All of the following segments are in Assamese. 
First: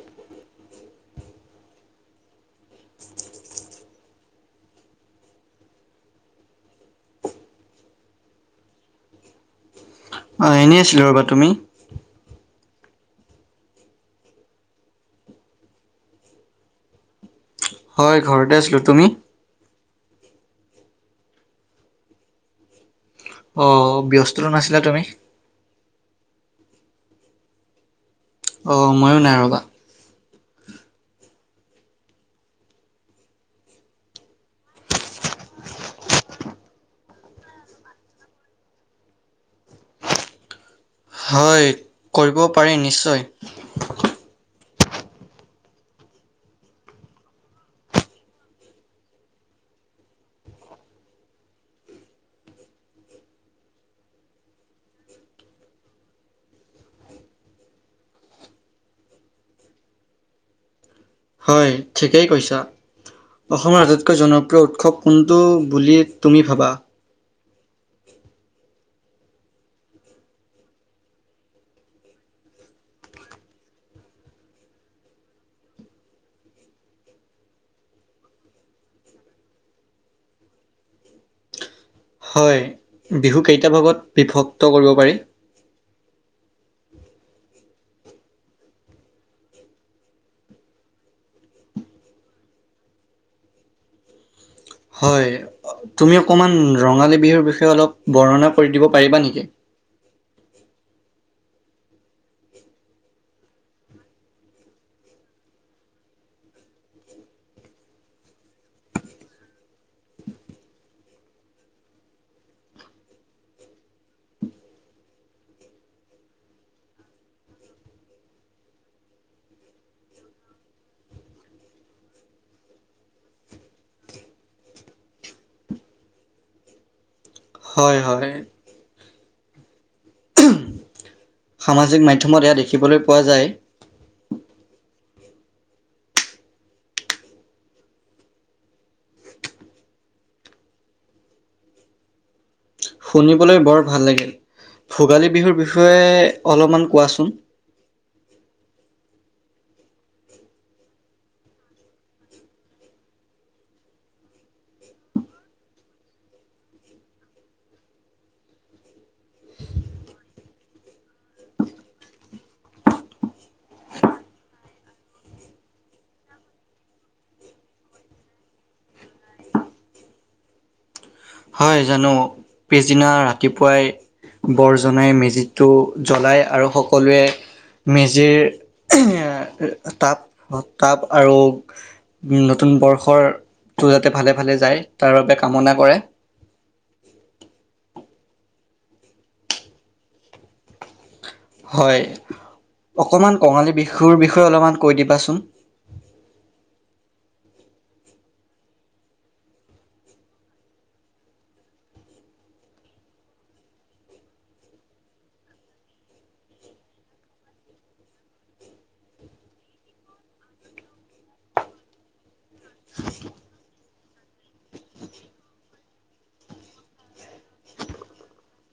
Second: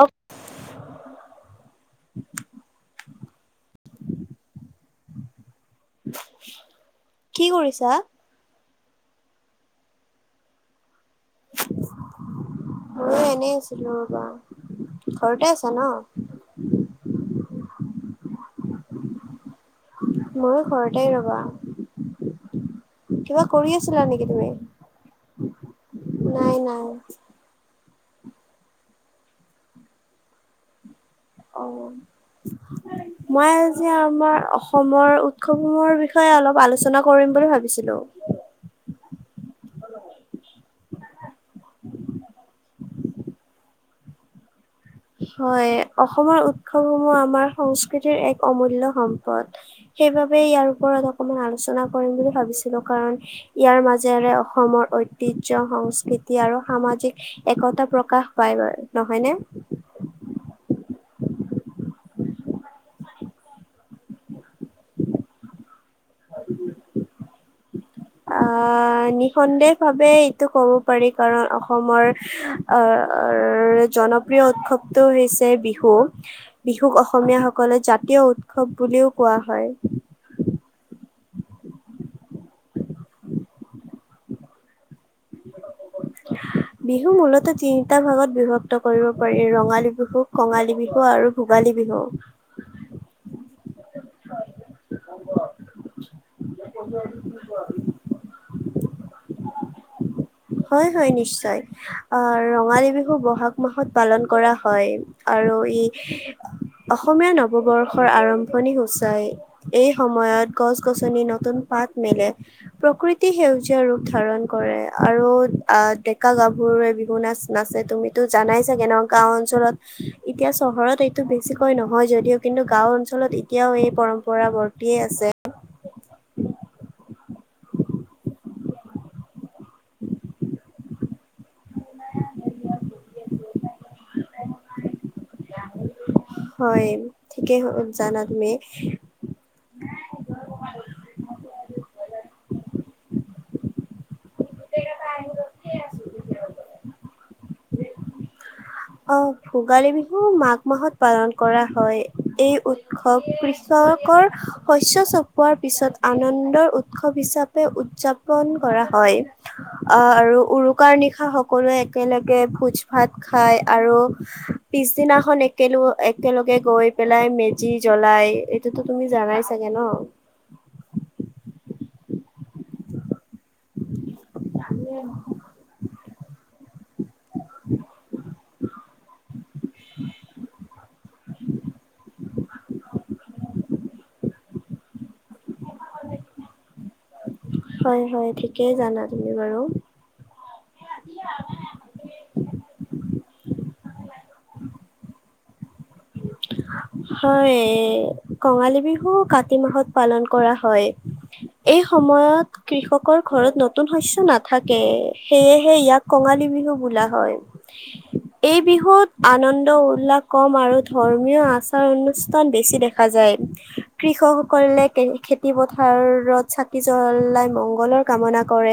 অ কি কৰিছা অ এনেই আছিলো ৰবা তুমি ময়ো এনেই আছিলো ৰ বা ঘৰতে আছা ন হয় ঘৰতে আছিলোঁ তুমি ময়ো ঘৰতে ৰবা কিবা কৰি আহ আছিলা নেকি ব্যস্ততো তুমি? আছিলা তুমি নাই নাই অঁ ময়ো নাই ৰ'বা অ মই আজি আমাৰ অসমৰ উৎসৱসমূহৰ বিষয়ে অলপ আলোচনা কৰিম বুলি ভাবিছিলো হয় কৰিব পাৰি নিশ্চয় হয় অসমৰ উৎসৱসমূহ আমাৰ সংস্কৃতিৰ এক অমূল্য সম্পদ সেইবাবে ইয়াৰ ওপৰত অকমান আলোচনা কৰিম বুলি ভাবিছিলো কাৰণ ইয়াৰ মাজেৰে অসমৰ ঐতিহ্য সংস্কৃতি আৰু সামাজিক একতা প্ৰকাশ পায় বাৰু নহয়নে হয় ঠিকেই কৈছা অসমৰ আটাইতকৈ জনপ্ৰিয় উৎসৱ কোনটো বুলি তুমি ভাবা অ নিঃসন্দেহ ভাৱে এইটো ক'ব পাৰি কাৰণ অসমৰ আহ জনপ্ৰিয় উৎসৱটো হৈছে বিহু বিহুক অসমীয়াসকলে জাতীয় উৎসৱ বুলিও কোৱা হয় হয় বিহু কেইটা ভাগত বিভক্ত কৰিব পাৰি বিহু মূলতঃ তিনিটা ভাগত বিভক্ত কৰিব পাৰি ৰঙালী বিহুক কঙালী বিহু আৰু ভোগালী বিহু হয় তুমি অকণমান ৰঙালী বিহুৰ বিষয়ে অলপ বৰ্ণনা দিব পাৰিবা নেকি হয় হয় নিশ্চয় আহ ৰঙালী বিহু ব'হাগ মাহত পালন কৰা হয় আৰু ই অসমীয়া নৱবৰ্ষৰ আৰম্ভণি সোচাই এই সময়ত গছ গছনি নতুন পাত মেলে প্ৰকৃতি সেউজীয়া ৰূপ ধাৰণ কৰে আৰু আহ ডেকা গাভৰুৱে বিহু নাচ নাচে তুমিতো জানাই চাগে ন গাওঁ অঞ্চলত এতিয়া চহৰত এইটো বেছিকৈ নহয় যদিও কিন্তু গাওঁ অঞ্চলত এতিয়াও এই পৰম্পৰা বৰ্তিয়ে আছে হয় হয় উমহ সামাজিক মাধ্যমত এয়া দেখিবলৈ পোৱা যায় হয় ঠিকেই জানা তুমি শুনিবলৈ বৰ ভাল লাগিল ভোগালী বিহুৰ বিষয়ে অলপমান কোৱাচোন আহ ভোগালী বিহু মাঘ মাহত পালন কৰা হয় এই উৎসৱ কৃষকৰ শস্য চপোৱাৰ পিছত আনন্দৰ উৎসৱ হিচাপে উদযাপন কৰা হয় আহ আৰু উৰুকাৰ নিশা সকলোৱে একেলগে ভোজ ভাত খাই আৰু পিছদিনাখন একেলগ একেলগে গৈ পেলাই মেজি জ্বলাই এইটোতো তুমি জানাই চাগে ন হয় জানো পিছদিনা ৰা। ৰাতিপুৱাই বৰ জনাই মেজিটো জ্বলায় আৰু সকলোৱে মেজিৰ উম এ তাপ তাপ আৰু। উ নতুন বৰ্ষৰ টো যাতে ভালে ভালে যায় তাৰ বাবে কামনা কৰে হয় হয় ঠিকেই জানা তুমি বাৰু হয় অকমান কঙালী বিহু বিহুৰ বিষয়ে অলমান কৈ দিবাচোন হয় এ কঙালী বিহু কাতি মাহত পালন কৰা হয় এই সময়ত কৃষকৰ ঘৰত নতুন শস্য নাথাকে সেয়েহে ইয়াক কঙালী বিহু বোলা হয় এই বিহুত আনন্দ উল্লাস কম আৰু। ধৰ্মীয় আচাৰ অনুষ্ঠান বেছি দেখা যায় কৃষকসকলে খেতি পথাৰত চাকি জলাই মংগলৰ কামনা কৰে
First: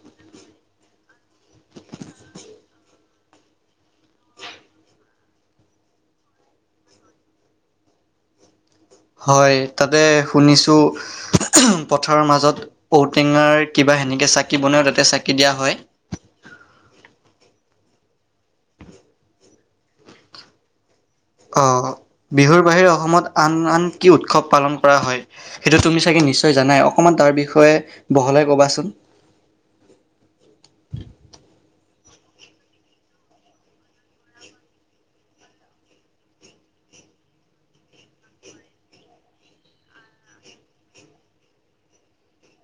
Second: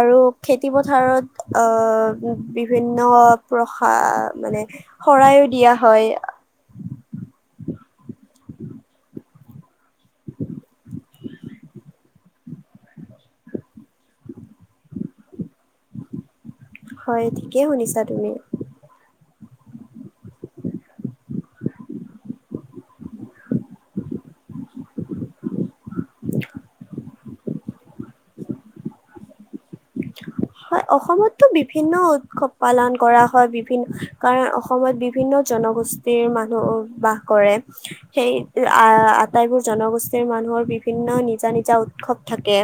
আৰু খেতি পথাৰত আহ বিভিন্ন প্ৰসাৰ মানে শৰাইও দিয়া হয় উম হয় তাতে শুনিছোঁ উমহ পথাৰৰ মাজত ঔটেঙাৰ কিবা সেনেকে চাকি বনাইও তাতে চাকি দিয়া হয় হয় ঠিকেই শুনিছা তুমি আহ বিহুৰ বাহিৰে অসমত আন আন কি উৎসৱ পালন কৰা হয় সেইটো তুমি চাগে নিশ্চয় জানাই অকণমান। তাৰ বিষয়ে বহলাই ক'বাচোন হয় অসমতটো বিভিন্ন উৎসৱ পালন কৰা হয় বিভিন্ন কাৰণ অসমত বিভিন্ন জনগোষ্ঠীৰ মানুহ বাস কৰে সেই আহ আটাইবোৰ জনগোষ্ঠীৰ মানুহৰ বিভিন্ন নিজা নিজা উৎসৱ থাকে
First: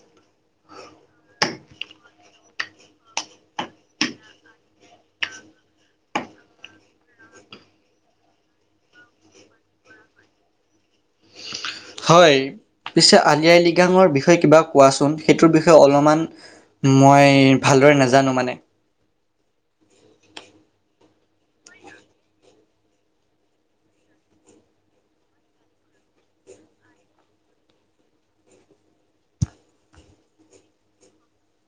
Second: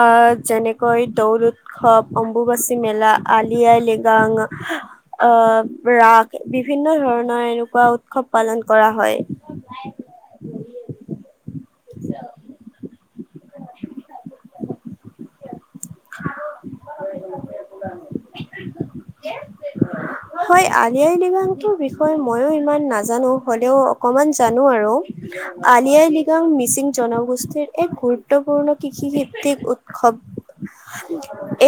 আহ যেনে কৈ দৌল উৎসৱ অম্বুবাচী মেলা আলি আই লৃগাং আহ ৰাস বিভিন্ন ধৰণৰ এনেকুৱা উৎসৱ পালন কৰা হয় হয় পিছে আলি আই লৃগাং বিষয়ে কিবা কোৱাচোন সেইটো বিষয়ে অলপমান মই ভালদৰে নাজানো মানে হয় আলি আই লৃগাংটোৰ বিষয়ে ময়ো ইমান নাজানো হ'লেও অকমান জানো আৰু আলি আই লৃগাং মিচিং জনগোষ্ঠীৰ এক গুৰুত্বপূৰ্ণ কৃষিভিত্তিক উৎসৱ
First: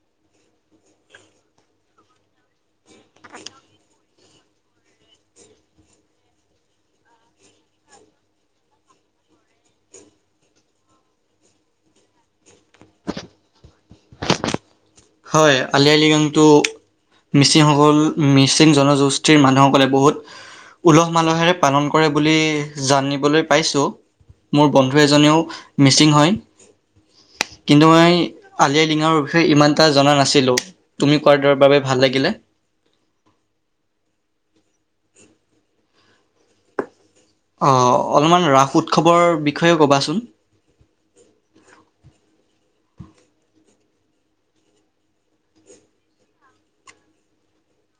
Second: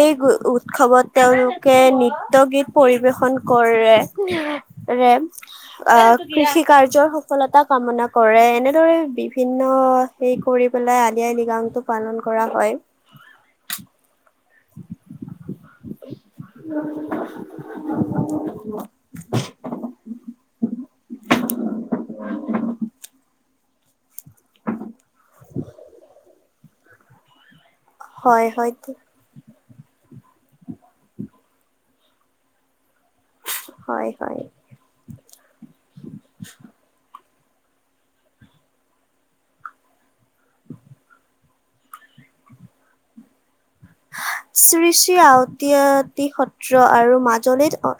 এই উৎসৱত তেওঁলোকে নৃত্য গীত পৰিৱেশন কৰে আহ কৃষি কাৰ্যৰ সফলতা কামনা কৰে এনেদৰে বিভিন্ন হে কৰি পেলাই আলি আই লৃগাংটো পালন কৰা হয় হয় আলি আই লৃগাংটো মিচিংসকল মিচিং জনগোষ্ঠীৰ মানুহসকলে বহুত উলহ মালহেৰে পালন কৰে বুলি জানিবলৈ পাইছোঁ। মোৰ বন্ধু এজনেও মিচিং হয়। কিন্তু মই হয় হয় আলিই লৃগাং বিষয়ে ইমান। জনা নাছিলো তুমি কোৱা তৰফ বাবে ভাল লাগিলে। হয় হয় অঁ অলপমান ৰাস উৎসৱৰ বিষয়ে কবাচোন উম শ্ৰী শ্ৰী আওঁতী আটি। আৰু মাজুলীত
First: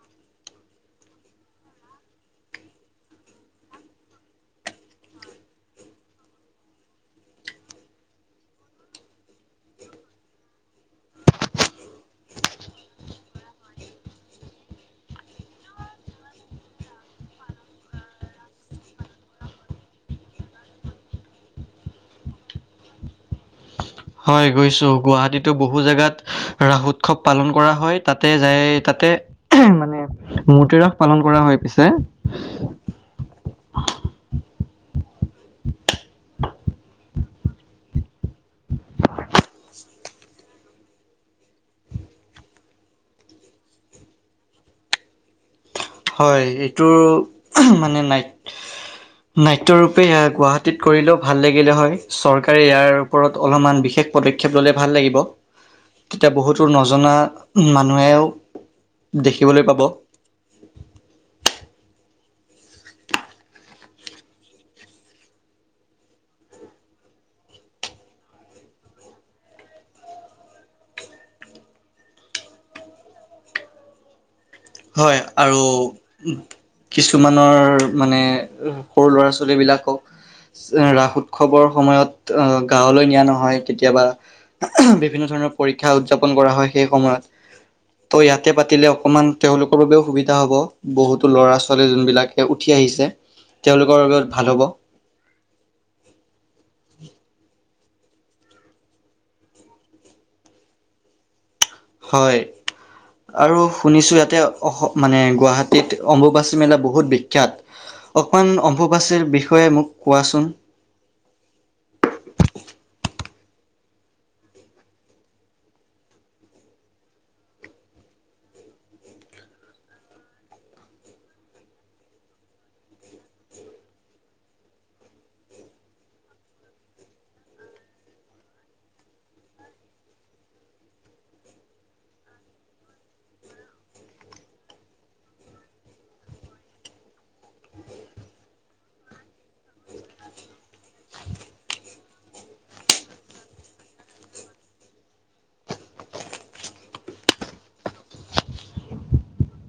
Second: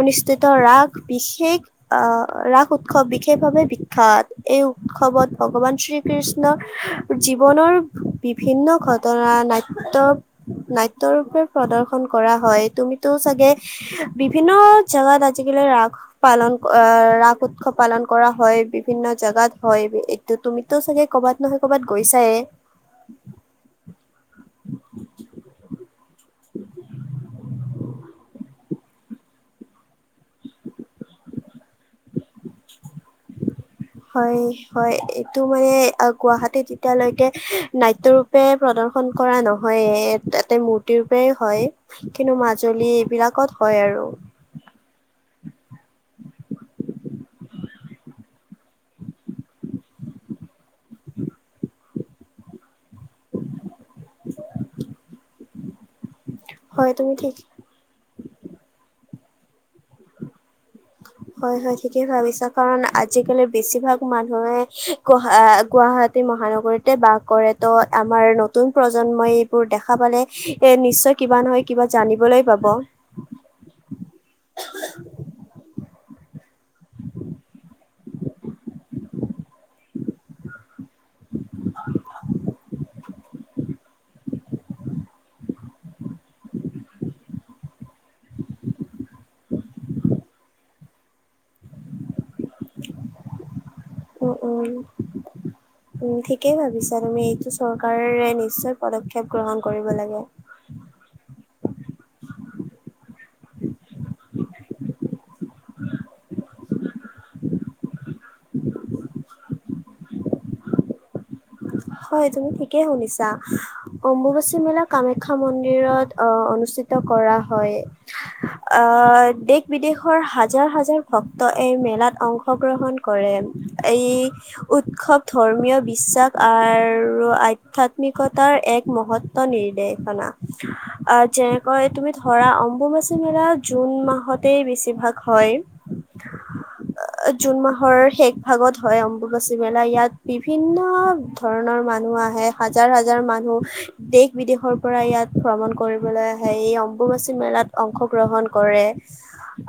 অনুষ্ঠিত ৰাস বিশেষ আহ ৰাস উৎসৱ বিশেষভাৱে বিখ্যাত এই উৎসৱত ভগৱান শ্ৰীকৃষ্ণৰ জীৱনৰ বিভিন্ন ঘটনা নাট্য নাট্য ৰূপে প্ৰদৰ্শন কৰা হয় তুমিতো চাগে বিভিন্ন জোগাত আজিকালি ৰাস পালন আহ ৰাস উৎসৱ পালন কৰা হয় বিভিন্ন জাগাত হয় এইটো তুমিতো চাগে কৰবাত নহয় কৰবাত গৈছায়ে। হয়। গৈছো গুৱাহাটীতো বহু জেগাত। ৰাস উৎসৱ পালন কৰা হয় তাতে যাই তাতে মানে মূৰ্তি ৰাস পালন কৰা হয় পিছে, হয় হয় এইটো মানে গুৱাহাটীত এতিয়ালৈকে নাট্য়ৰূপে, প্ৰদৰ্শন কৰা নহয়। তাতে মূৰ্তিৰ পৰাই হয় কিন্তু মাজুলী এইবিলাকত হয় আৰু, হয় এইটো মানে ন নাট্যৰূপে গুৱাহাটীত কৰিলেও ভাল লাগিলে হয় চৰকাৰে ইয়াৰ ওপৰত অলপমান বিশেষ, পদক্ষেপ ল'লে ভাল লাগিব। তেতিয়া বহুতো হয় তুমি নজনা ঠিক মানুহেও। দেখিবলৈ পাব। হয় হয় ঠিকেই ভাবিছা কাৰণ আজিকালি বেছিভাগ মানুহে গ গুৱাহাটী মহানগৰীতে বাস কৰে ত আমাৰ নতুন প্ৰজন্মই এইবোৰ দেখা পালে এ নিশ্চয় কিবা নহয় কিবা জানিবলৈ পাব। হয় আৰু। কিছুমানৰ মানে সৰু ল'ৰা ছোৱালীবিলাকক ৰাস উৎসৱৰ সময়ত গাঁৱলৈ নিয়া নহয় কেতিয়াবা বিভিন্ন ধৰণৰ পৰীক্ষা উদযাপন কৰা হয় সেই সময়ত ত' ইয়াতে পাতিলে অকণমান, তেওঁলোকৰ বাবেও সুবিধা হ'ব বহুতো ল'ৰা ছোৱালী যোনবিলাকে উঠি আহিছে, তেওঁলোকৰ বাবে উম ভাল হ'ব উম উম! ঠিকেই ভাবিছা তুমি এইটো চৰকাৰ। নিশ্চয় পদক্ষেপ গ্ৰহণ কৰিব লাগে। হয় আৰু শুনিছো ইয়াতে অঁ মানে গুৱাহাটীত অম্বুবাচী মেলা বহুত বিখ্যাত অকমান অম্বুবাচীৰ বিষয়ে মোক কোৱাচোন? হয় তুমি ঠিকে শুনিছা, অম্বুবাচী মেলা কামাখ্যা মন্দিৰত অঁ, অনুষ্ঠিত কৰা হয় অ দেশ বিদেশৰ হাজাৰ হাজাৰ ভক্ত এই মেলাত অংশগ্ৰহণ কৰে এই উৎসৱ ধৰ্মীয়, বিশ্বাস, আৰু আধ্যাত্মিকতাৰ এক মহত্ব নিৰ্দেশনা আহ যেনেকৈ তুমি ধৰা অম্বুবাচী মেলা জুন মাহতেই বেছিভাগ হয় জুন মাহৰ শেষ ভাগত হয় অম্বুবাচী মেলা ইয়াত বিভিন্ন। ধৰণৰ মানুহ আহে হাজাৰ হাজাৰ মানুহ দেশ বিদেশৰ পৰা ইয়াত ভ্ৰমণ কৰিবলৈ আহে এই অম্বুবাচী মেলাত অংশগ্ৰহণ কৰে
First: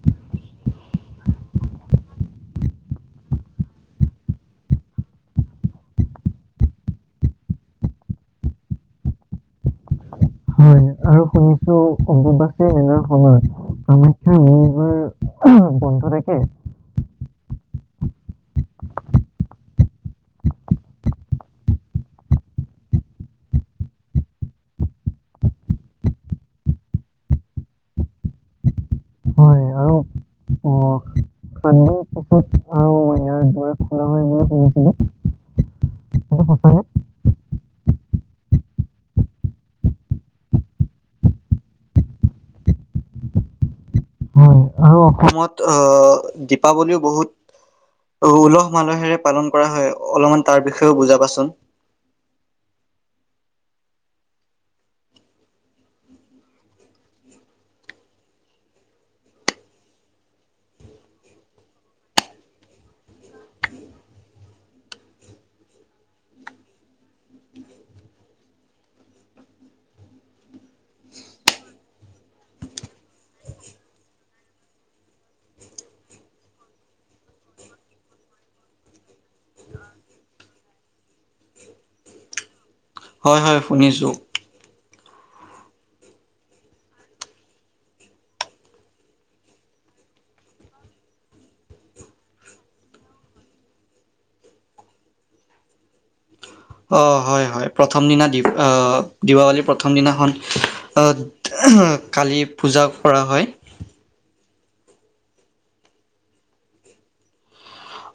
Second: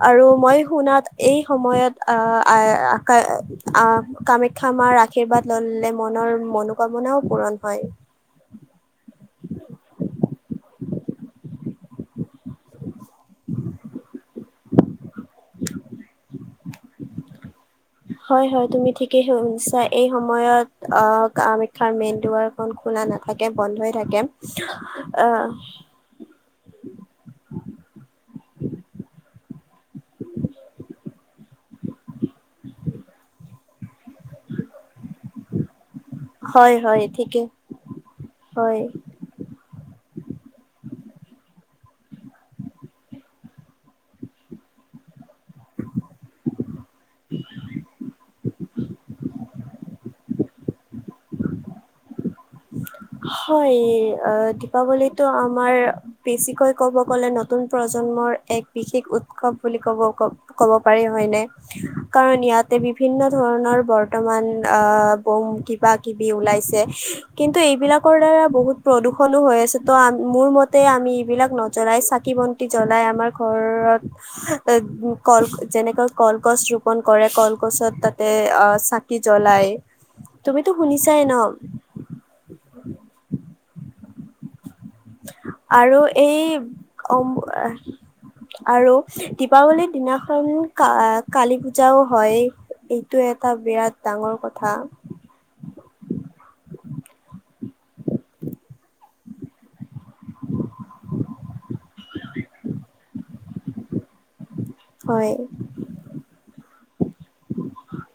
আৰু মই শুনাত এই সময়ত আহ আকা আহ কামাখ্যা মাৰ আশীৰ্বাদ ললে মনৰ, মনোকামনাও পূৰণ হয়। শুনিছো অম্বুবাচী মেলাৰ সময় কামাখ্য মা, [unintelligible] হয় হয় তুমি ঠিকেই শুনিছা এই সময়ত আহ কামাখ্যাৰ মেইন দুৱাৰখন খোলা নাথাকে বন্ধ থাকে আহ, হয় আৰু আহ, [unintelligible] সাতদিন পিছত আৰু ইয়াৰ দুৱাৰ খোলা হয় বুলি শুনিছিলোঁ সেইটো হয় সঁচানে হয় ঠিকে হয়। হয় আৰু অসমত আহ দীপাৱলীও বহুত উলহ মালহেৰে পালন কৰা হয় অলপমান তাৰ বিষয়েও বুজাবা চোন। হয় আহ দীপাৱলীটো আমাৰ বেছিকৈ কব গলে নতুন প্ৰজন্মৰ এক বিশেষ উৎসৱ বুলি কব কব পাৰি হয়নে। কাৰণ ইয়াতে বিভিন্ন ধৰণৰ বৰ্তমান আহ বম কিবা কিবি ওলাইছে। কিন্তু এইবিলাকৰ দ্বাৰা বহুত প্ৰদূষণো হৈ আছে ত' মোৰ মতে আমি এইবিলাক নজ্বলাই চাকি বন্তি জ্বলাই আমাৰ ঘৰত এ কল যেনেকৈ কলগছ ৰোপন কৰে কলগছত তাতে অ চাকি জ্বলাই তুমিতো শুনিছাই ন। হয় হয় শুনিছোঁ। আৰু এই অম আৰু দীপাৱলীৰ দিনাখন কালী পূজাও হয় এইটো এটা বিৰাট ডাঙৰ কথা। অ হয় হয় প্ৰথম দিনা দি দীপাৱলীৰ প্ৰথম দিনাখন কালি পূজা কৰা হয়। হয়।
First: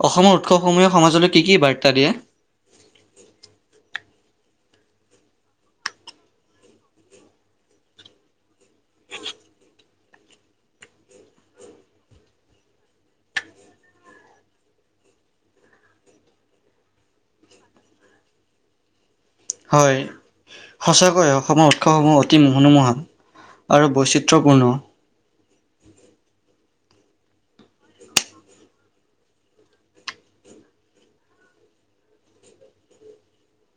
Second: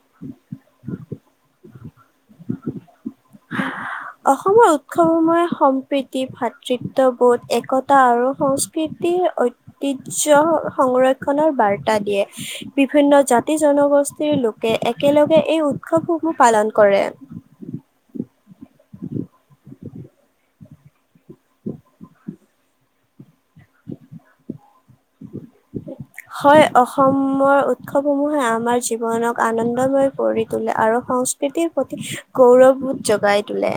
অসমৰ উৎসৱ সমূহে সমাজলৈ কি কি বাৰ্তা দিয়ে? অসমৰ উৎসৱসমূহে সম্প্ৰীতি, ভাতৃত্ববোধ, একতা আৰু সংস্কৃতিৰ ঐতিহ্য সংৰক্ষণৰ বাৰ্তা দিয়ে। বিভিন্ন জাতি জনগোষ্ঠীৰ লোকে একেলগে এই উৎসৱসমূহ পালন কৰে। হয়, সঁচাকৈ অসমৰ উৎসৱসমূহ অতি মনোমোহন আৰু বৈচিত্ৰপূৰ্ণ। হয়, অসমৰ উৎসৱসমূহে আমাৰ জীৱনক আনন্দময় কৰি তোলে আৰু সংস্কৃতিৰ প্ৰতি গৌৰৱবোধ জোগাই তোলে।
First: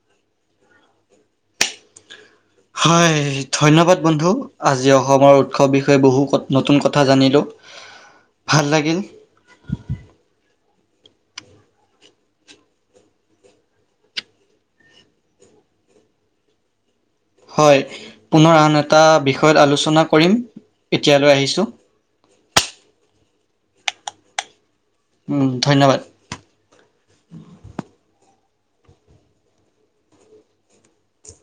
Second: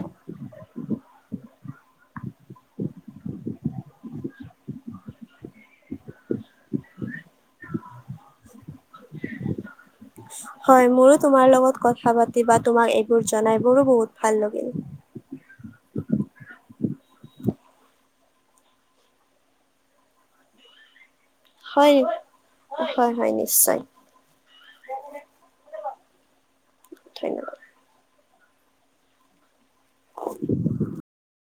হয় ধন্যবাদ। বন্ধু আজি অসমৰ উৎসৱ বিষয়ে বহু নতুন কথা জানিলোঁ ভাল লাগিল। হয়, মোৰো তোমাৰ লগত কথা পাতি বা তোমাক এইবোৰ জনাই মোৰো বহুত ভাল লাগিল। হয়, পুনৰ আন এটা বিষয়ত আলোচনা কৰিম, এতিয়ালৈ আহিছোঁ হয়- হয় -হয় নি নিশ্চয়। উম, ধন্যবাদ। ধন্যবাদ। [unintelligible]